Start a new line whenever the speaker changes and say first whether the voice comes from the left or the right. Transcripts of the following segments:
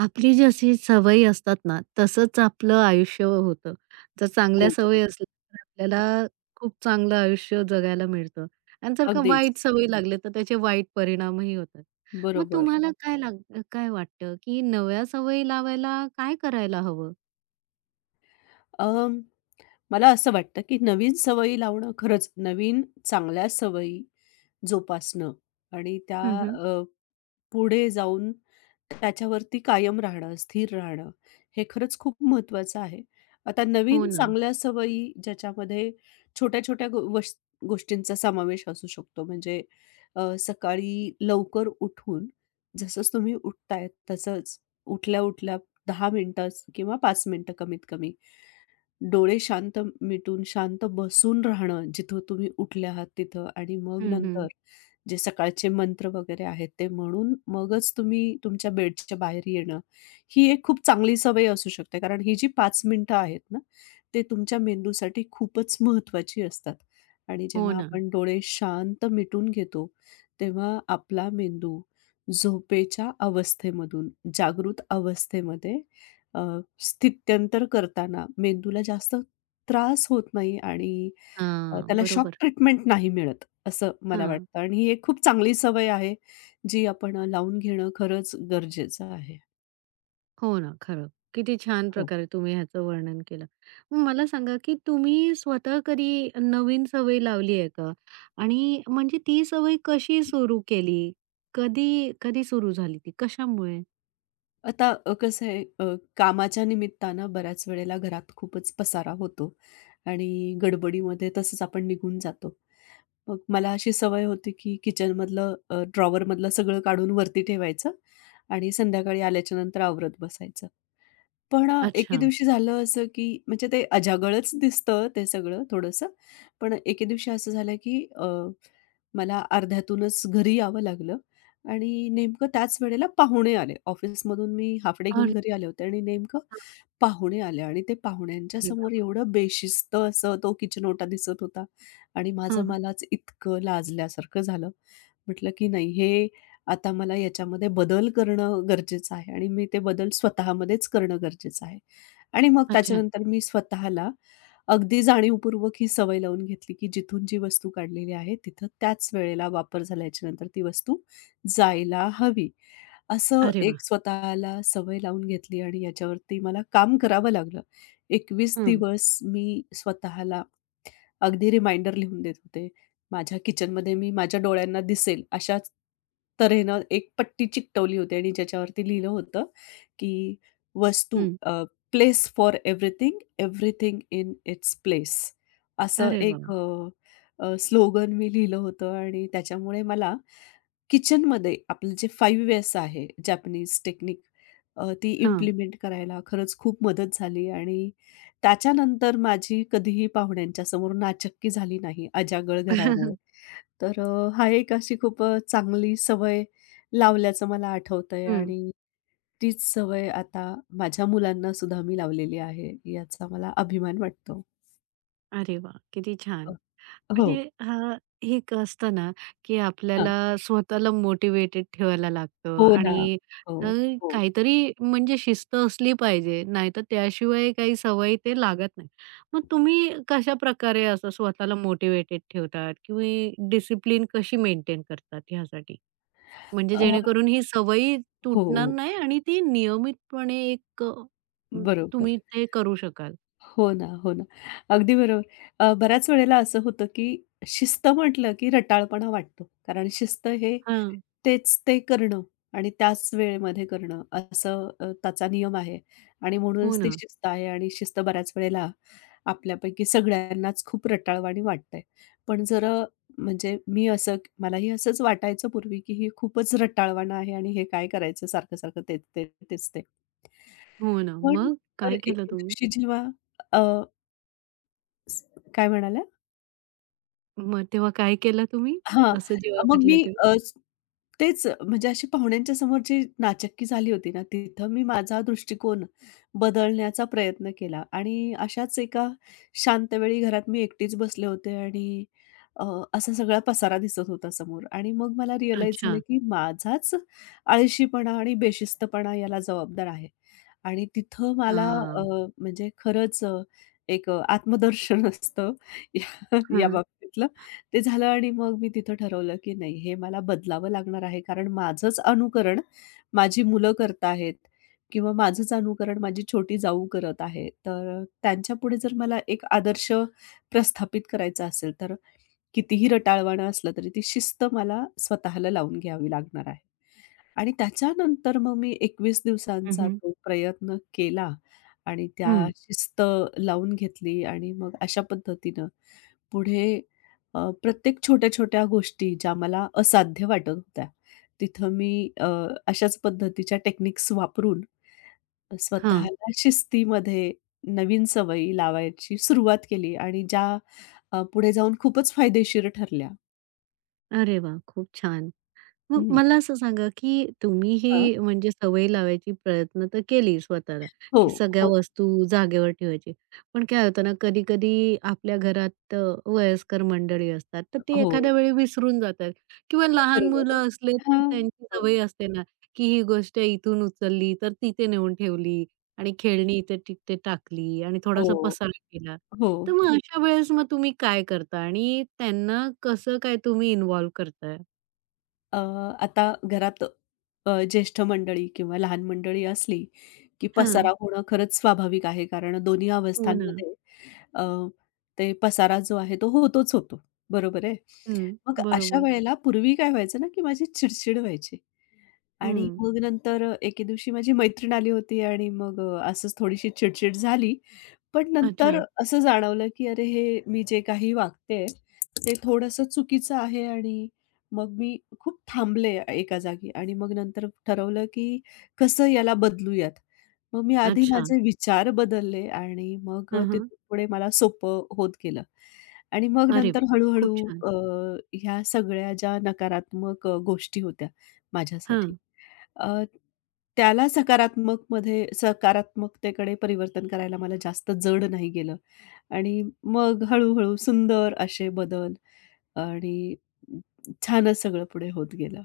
right: आपली जशी सवयी असतात ना, तसंच आपलं आयुष्य होतं. जर चांगल्या
left: हो, बरोबर.
right: सवयी असल्या तर
left: हो,
right: आपल्याला खूप चांगलं आयुष्य जगायला मिळतं आणि जर का
left: अगदीच.
right: वाईट सवयी लागल्या तर त्याचे वाईट परिणामही होतात. मग
left: बरोबर.
right: तुम्हाला काय लाग काय वाटतं, की नव्या सवयी लावायला काय करायला हवं?
left: अं, मला असं वाटतं, की नवीन सवयी लावणं खरंच नवीन चांगल्या सवयी जोपासणं आणि त्या
right: हं, हं.
left: पुढे जाऊन त्याच्यावरती कायम राहणं, स्थिर राहणं, हे खरंच खूप महत्त्वाचं आहे. आता
right: हो
left: नवीन
right: ना.
left: चांगल्या सवयी ज्याच्यामध्ये छोट्या-छोट्या गो वश गोष्टींचा समावेश असू शकतो. म्हणजे सकाळी लवकर उठून जसंच तुम्ही उठताय तसंच उठल्या-उठल्या 10 मिनिटं किंवा 5 मिनिटं कमीत कमी डोळे शांत मिटून, शांत बसून राहणं, जिथं तुम्ही उठले आहात तिथं आणि मग
right: हं,
left: नंतर
right: हं.
left: जे सकाळचे मंत्र वगैरे आहेत, ते म्हणून मगच तुम्ही तुमच्या बेडच्या बाहेर येणं, ही एक खूप चांगली सवय असू शकते. कारण ही जी 5 मिनिटं आहेत ना, ते तुमच्या मेंदूसाठी खूपच महत्त्वाची असतात आणि
right: हो
left: जेव्हा
right: ना.
left: आपण डोळे शांत मिटून घेतो, तेव्हा आपला मेंदू झोपेच्या अवस्थेमधून जागृत अवस्थेमध्ये अ, स्थित्यंतर करताना मेंदूला जास्त त्रास होत नाही आणि
right: हां,
left: त्याला शॉक
right: बरोबर.
left: ट्रीटमेंट नाही मिळत, असं मला
right: हां.
left: वाटतं आणि ही एक खूप चांगली सवय आहे, जी आपण लावून घेणं खरंच गरजेचं आहे.
right: हो ना, खरं. किती छान
left: हो.
right: प्रकारे तुम्ही ह्याचं वर्णन केलं. मग मला सांगा, की तुम्ही स्वतः कधी नवीन सवय लावली आहे का? आणि म्हणजे ती सवय कशी सुरू केली? कधी कधी सुरू झाली ती? कशामुळे?
left: आता कसं आहे कामाच्या निमित्तानं बऱ्याच वेळेला घरात खूपच पसारा होतो आणि गडबडीमध्ये तसंच आपण निघून जातो. मग मला अशी सवय होती की किचनमधलं ड्रॉवरमधलं सगळं काढून वरती ठेवायचं आणि संध्याकाळी आल्याच्या नंतर आवरत बसायचं. पण एके
right: अच्छा.
left: दिवशी झालं असं की म्हणजे ते अजागळच दिसतं ते सगळं थोडंसं. पण एके दिवशी असं झालं की मला अर्ध्यातूनच घरी यावं लागलं आणि नेमकं त्याच वेळेला पाहुणे आले. ऑफिसमधून मी हाल्फ डे घेऊन
right: अरे
left: घरी आले होते आणि नेमकं
right: हां.
left: पाहुणे आले आणि ते पाहुण्यांच्या
right: अरे
left: समोर
right: बाबा!
left: एवढं बेशिस्त असं तो किचन ओटा दिसत होता आणि
right: हां,
left: माझं
right: हां.
left: मलाच इतकं लाजल्यासारखं झालं. म्हटलं की नाही हे आता मला याच्यामध्ये बदल करणं गरजेचं आहे आणि मी ते बदल स्वतःमध्येच करणं गरजेचं आहे आणि मग
right: अच्छा.
left: त्याच्यानंतर मी स्वतःला अगदी जाणीवपूर्वक ही सवय लावून घेतली, की जिथून जी वस्तू काढलेली आहे, तिथं त्याच वेळेला वापर झाल्याच्यानंतर ती वस्तू जायला हवी. असं
right: अरे वाह!
left: एक स्वतःला सवय लावून घेतली आणि याच्यावरती मला काम करावं लागलं. 21
right: हं,
left: दिवस मी स्वतःला अगदी रिमाइंडर लिहून देत होते. माझ्या किचनमध्ये मी माझ्या डोळ्यांना दिसेल अशाच तऱ्हेनं एक पट्टी चिकटवली होती आणि ज्याच्यावरती लिहिलं होतं की वस्तू
right: हं.
left: Place for everything, everything in its place असं
right: अरे
left: एक
right: वाह!
left: स्लोगन मी लिहिलं होतं आणि त्याच्यामुळे मला किचनमध्ये आपलं जे 5 एस आहे जॅपनीज टेक्निक ती
right: हां.
left: इम्प्लिमेंट करायला खरंच खूप मदत झाली आणि त्याच्यानंतर माझी कधीही पाहुण्यांच्या समोर नाचक्की झाली नाही अजागळ
right: हं.
left: घरामुळे. तर हा एक अशी खूप चांगली सवय लावल्याचं मला आठवतंय आणि तीच सवय आता माझ्या मुलांना सुद्धा मी लावलेली आहे, याचा मला अभिमान वाटतो.
right: अरे वाह! किती छान.
left: अ, हो.
right: म्हणजे हे एक असतं ना, की
left: हां.
right: आपल्याला स्वतःला मोटिव्हेटेड ठेवायला लागतं
left: हो ना.
right: आणि
left: हो,
right: अ,
left: हो.
right: काहीतरी म्हणजे शिस्त असली पाहिजे. नाहीतर त्याशिवाय काही सवयी ते लागत नाही. मग तुम्ही कशाप्रकारे असं स्वतःला मोटिव्हेटेड ठेवतात किंवा डिसिप्लिन कशी मेंटेन करतात ह्यासाठी? म्हणजे
left: अ,
right: जेणेकरून ही सवयी तुटणार
left: हो,
right: नाही आणि ती नियमितपणे एक
left: बरोबर.
right: तुम्ही ते करू शकाल.
left: हो ना, हो ना. अगदी बरोबर. बऱ्याच वेळेला असं होतं, की शिस्त म्हटलं, की रटाळपणा वाटतो. कारण शिस्त हे
right: हां.
left: तेच ते करणं आणि त्याच वेळेमध्ये करणं असं त्याचा नियम आहे आणि
right: हो
left: म्हणूनच ती
right: ना.
left: शिस्त आहे आणि शिस्त बऱ्याच वेळेला आपल्यापैकी सगळ्यांनाच खूप रटाळवाणी वाटते. पण जर म्हणजे मी असं मलाही असंच वाटायचं पूर्वी, की ही खूपच रटाळवाणं आहे आणि हे काय करायचं सारखं-सारखं तेच ते, तेच ते.
right: हो ना.
left: पण तर
right: काय केलं
left: एके दिवशी जेव्हा काय म्हणाल्या?
right: मग तेव्हा काय केलं तुम्ही?
left: हां.
right: असं जेव्हा
left: मग
right: घडलं
left: मी
right: तेव्हा?
left: तेच म्हणजे अशी पाहुण्यांच्या समोर जी नाचक्की झाली होती ना, तिथं मी माझा दृष्टिकोन बदलण्याचा प्रयत्न केला आणि अशाच एका शांत वेळी घरात मी एकटीच बसले होते आणि अ, असा सगळा पसारा दिसत होता समोर आणि मग मला रिअलाईज झालं,
right: अच्छा.
left: की माझाच आळशीपणा आणि बेशिस्तपणा याला जबाबदार आहे. आणि तिथं मला अ,
right: हां.
left: म्हणजे खरंच एक आत्मदर्शन असतं या या
right: हां.
left: बाबतीतलं. ते झालं आणि मग मी तिथं ठरवलं, की नाही हे मला बदलावं लागणार आहे. कारण माझंच अनुकरण माझी मुलं करत आहेत किंवा माझंच अनुकरण माझी छोटी जाऊ करत आहे. तर त्यांच्यापुढे जर मला एक आदर्श प्रस्थापित करायचा असेल, तर कितीही रटाळवाणं असलं तरी ती शिस्त मला स्वतःला लावून घ्यावी लागणार आहे. आणि त्याच्यानंतर मग मी 21
right: हं,
left: दिवसांचा
right: हं.
left: तो प्रयत्न केला आणि त्या
right: हं.
left: शिस्त लावून घेतली आणि मग अशा पद्धतीनं पुढे प्रत्येक छोट्या-छोट्या गोष्टी ज्या मला असाध्य वाटत होत्या, तिथं मी अशाच पद्धतीच्या टेक्निक्स वापरून
right: हां.
left: स्वतःला शिस्तीमध्ये नवीन सवयी लावायची सुरुवात केली आणि ज्या पुढे जाऊन खूपच फायदेशीर ठरल्या.
right: अरे वाह! खूप छान. मग
left: हं.
right: मला असं सांगा, की तुम्ही
left: हां.
right: ही म्हणजे सवय लावायची प्रयत्न तर केली स्वतःला,
left: हो,
right: की सगळ्या
left: हो,
right: वस्तू जागेवर ठेवायची. पण काय होतं ना, कधी-कधी आपल्या घरात वयस्कर मंडळी असतात, तर ते
left: हो.
right: एखाद्या वेळी विसरून जातात किंवा
left: हो,
right: लहान
left: बरोबर आहे.
right: मुलं असले तर
left: हां.
right: त्यांची
left: हो.
right: सवय असते ना, की ही गोष्ट इथून उचलली तर तिथे नेऊन ठेवली आणि खेळणी इथे तिथे टाकली आणि
left: हो,
right: थोडासा पसारा केला.
left: हो.
right: तर मग अशा वेळेस मग तुम्ही काय करता आणि त्यांना कसं काय तुम्ही इन्व्हॉल्व करताय?
left: अ, आता घरात ज्येष्ठ मंडळी किंवा लहान मंडळी असली, की पसारा होणं खरंच स्वाभाविक आहे. कारण दोन्ही
right: हो ना.
left: अवस्थांमध्ये अ, ते पसारा जो आहे तो होतोच होतो. बरोबर आहे.
right: हं.
left: मग अशा
right: बरोबर.
left: वेळेला पूर्वी काय व्हायचं ना, की माझी चिड व्हायची. आणि
right: हं.
left: मग नंतर एके दिवशी माझी मैत्रीण आली होती आणि मग असंच थोडीशी चिडचिड झाली. पण नंतर
right: अच्छा,
left: हं. असं जाणवलं, की अरे हे मी जे काही वागतेय, ते थोडंसं चुकीचं आहे आणि मग मी खूप थांबले एका जागी आणि मग नंतर ठरवलं, की कसं याला बदलूयात. मग मी आधी
right: अच्छा.
left: माझे विचार बदलले आणि मग
right: हां, हां.
left: पुढे मला सोपं होत गेलं. आणि मग
right: अरे
left: नंतर
right: वाह! खूप छान.
left: ह्या सगळ्या ज्या नकारात्मक गोष्टी होत्या माझ्यासाठी
right: हां.
left: अ, त्याला सकारात्मकतेकडे परिवर्तन करायला मला जास्त जड नाही गेलं आणि मग हळू-हळू सुंदर असे बदल आणि छानच सगळं पुढे होत गेलं.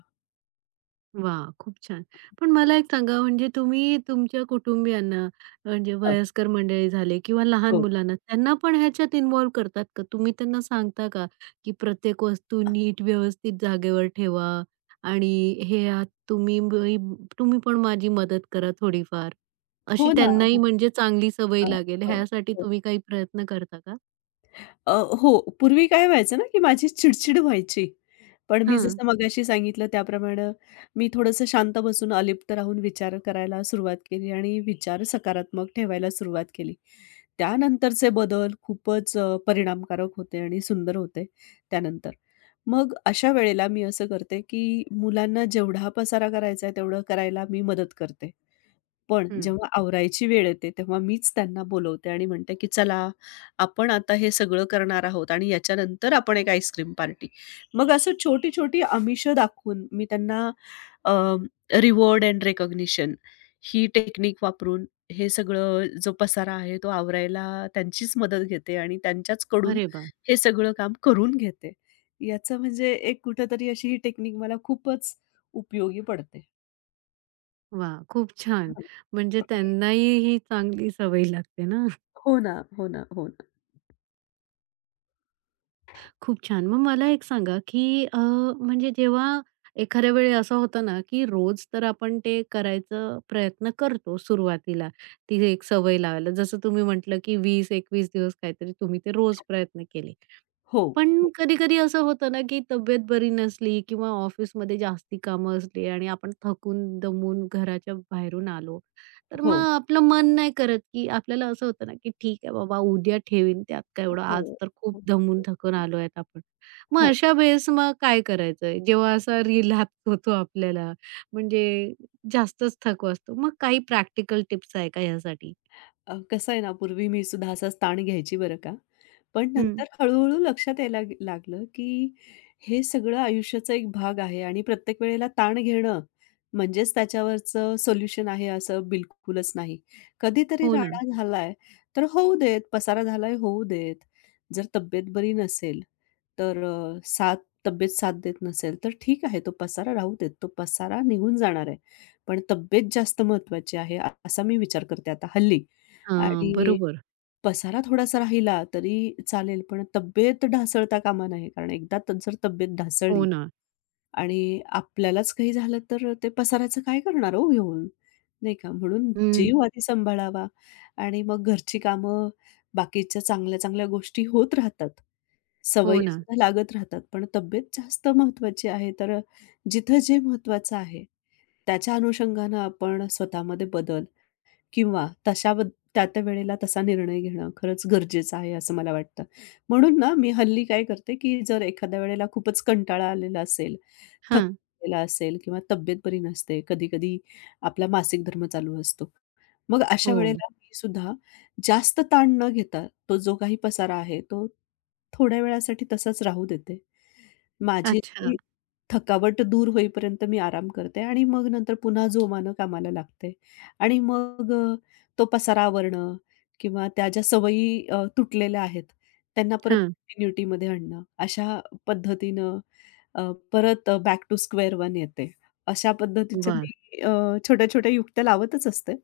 right: वाह! खूप छान. पण मला एक सांगा म्हणजे तुम्ही तुमच्या कुटुंबियांना म्हणजे
left: हं.
right: वयस्कर मंडळी झाले किंवा लहान
left: हो.
right: मुलांना त्यांना पण ह्याच्यात इन्व्हॉल्व करतात का? तुम्ही त्यांना सांगता का, की प्रत्येक वस्तू नीट व्यवस्थित जागेवर ठेवा आणि हे आत तुम्ही बई तुम्ही पण माझी मदत करा थोडीफार.
left: हो
right: अशी
left: ना.
right: त्यांनाही
left: हो.
right: म्हणजे चांगली सवय
left: हां.
right: लागेल
left: हो.
right: ह्यासाठी
left: हो.
right: तुम्ही काही प्रयत्न करता का?
left: अ, हो. पूर्वी काय व्हायचं ना, की माझी चिडचिड व्हायची. पण मी
right: हां.
left: जसं मगाशी सांगितलं त्याप्रमाणे मी थोडंसं शांत बसून, अलिप्त राहून विचार करायला सुरुवात केली आणि विचार सकारात्मक ठेवायला सुरुवात केली. त्यानंतरचे बदल खूपच परिणामकारक होते आणि सुंदर होते त्यानंतर. मग अशा वेळेला मी असं करते, की मुलांना जेवढा पसारा करायचा आहे, तेवढं करायला मी मदत करते. पण
right: हं.
left: जेव्हा आवरायची वेळ येते, तेव्हा मीच त्यांना बोलवते आणि म्हणते, की "चला, आपण आता हे सगळं करणार आहोत आणि याच्यानंतर आपण एक आईस्क्रीम पार्टी." मग असं छोटी-छोटी आमिष दाखवून मी त्यांना अ, रिवॉर्ड एंड रिकॉग्निशन ही टेक्निक वापरून हे सगळं जो पसारा आहे, तो आवरायला त्यांचीच मदत घेते आणि त्यांच्याचकडून
right: अरे वाह!
left: हे सगळं काम करून घेते. याचं म्हणजे एक कुठेतरी अशी ही टेक्निक मला खूपच उपयोगी पडते.
right: वाह! खूप छान.
left: हां.
right: म्हणजे त्यांनाही ही चांगली सवय लागते ना.
left: हो ना, हो ना, हो.
right: खूप छान. मग मला एक सांगा, की अ, म्हणजे जेव्हा एखाद्या वेळी असं होतं ना, की रोज तर आपण ते करायचा प्रयत्न करतो सुरुवातीला, ती एक सवय लावायला. जसं तुम्ही म्हटलं, की 20-21 दिवस काहीतरी तुम्ही ते रोज प्रयत्न केले.
left: हो,
right: पण
left: हो,
right: कधी-कधी असं होतं ना, की तब्येत बरी नसली किंवा ऑफिसमध्ये जास्ती कामं असली आणि आपण थकून, दमून घराच्या बाहेरून आलो, तर
left: हो,
right: मग आपलं मन नाही करत, की आपल्याला असं होतं ना, की ठीक आहे बाबा उद्या ठेवीन, त्यात काय एवढं
left: हो,
right: आज तर खूप
left: हो,
right: दमून थकून आलो आहेत आपण. मग
left: हो.
right: अशा वेळेस मग काय करायचं? जेव्हा असा रिलॅप्स होतो आपल्याला, म्हणजे जास्तच थकवा असतो. मग काही प्रॅक्टिकल टिप्स आहे का ह्यासाठी?
left: कसं आहे ना, पूर्वी मी सुद्धा असाच ताण घ्यायची बरं का. पण
right: हं.
left: नंतर हळू-हळू लक्षात यायला लागलं, की हे सगळं आयुष्याचा एक भाग आहे आणि प्रत्येक वेळेला ताण घेणं म्हणजेच त्याच्यावरचं सोल्युशन आहे असं बिलकुलच नाही. कधीतरी
right: हो ना.
left: राडा झालाय, तर होऊ देत. पसारा झालाय, होऊ देत. जर तब्येत बरी नसेल, तर अ, साथ तब्येत साथ देत नसेल, तर ठीक आहे, तो पसारा राहू देत. तो पसारा निघून जाणार आहे. पण तब्येत जास्त महत्त्वाची आहे, असा मी विचार करते आता हल्ली.
right: हां,
left: आणि
right: बरोबर.
left: पसारा थोडासा राहिला तरी चालेल, पण तब्येत ढासळता कामा नये. कारण एकदा जर तब्येत
right: हो
left: ढासळली
right: ना.
left: आणि आपल्यालाच काही झालं तर ते पसाऱ्याचं काय करणार हो घेऊन, नाही का? म्हणून
right: हं.
left: जीव आधी सांभाळावा आणि मग घरची कामं, बाकीच्या चांगल्या-चांगल्या गोष्टी होत राहतात.
right: हो ना.
left: सवयीसुद्धा लागत राहतात. पण तब्येत जास्त महत्त्वाची आहे. तर जिथं जे महत्त्वाचं आहे, त्याच्या अनुषंगानं आपण स्वतःमध्ये बदल किंवा तशा त्या त्या वेळेला तसा निर्णय घेणं खरंच गरजेचं आहे असं मला वाटतं. म्हणून ना मी हल्ली काय करते, की जर एखाद्या वेळेला खूपच कंटाळा आलेला असेल,
right: हां.
left: थकलेला असेल किंवा तब्येत बरी नसते, कधी-कधी आपला मासिक धर्म चालू असतो. मग अशा
right: हो.
left: वेळेला मी सुद्धा जास्त ताण न घेता तो जो काही पसारा आहे, तो थोड्या वेळासाठी तसाच राहू देते. माझी
right: अच्छा.
left: जी थकावट दूर होईपर्यंत मी आराम करते आणि मग नंतर पुन्हा जोमानं कामाला लागते. आणि मग तो पसारा आवरणं किंवा त्या ज्या सवयी तुटलेल्या आहेत, त्यांना परत
right: हां.
left: कंटिन्युटीमध्ये आणणं. अशा पद्धतीनं परत बॅक टू स्क्वेअर वन येते. अशा पद्धतीच्या
right: वाह!
left: मी छोट्या-छोट्या युक्त्या लावतच असते.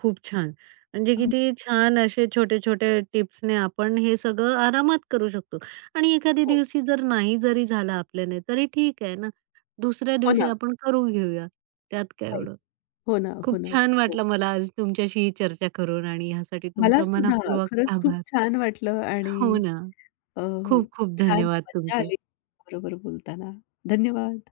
right: खूप छान. म्हणजे किती छान असे छोटे-छोटे टिप्सने आपण हे सगळं आरामात करू शकतो. आणि एखाद्या
left: हो,
right: दिवशी जर नाही जरी झालं आपल्याने तरी ठीक आहे ना. दुसऱ्या
left: हो
right: दिवशी
left: ना.
right: आपण करून घेऊया. त्यात काय
left: राइट.
right: एवढं.
left: हो ना,
right: खूप
left: हो ना.
right: छान
left: हो.
right: वाटलं मला आज तुमच्याशी ही चर्चा करून आणि ह्यासाठी
left: मला
right: तुमचा
left: सुद्धा
right: मनःपूर्वक
left: खरंच खूप
right: आभार.
left: छान वाटलं आणि
right: हो ना.
left: अ,
right: खूप खूप
left: छान
right: धन्यवाद
left: मज्जा
right: तुमचे.
left: आली. बरोबर बोलताना. धन्यवाद.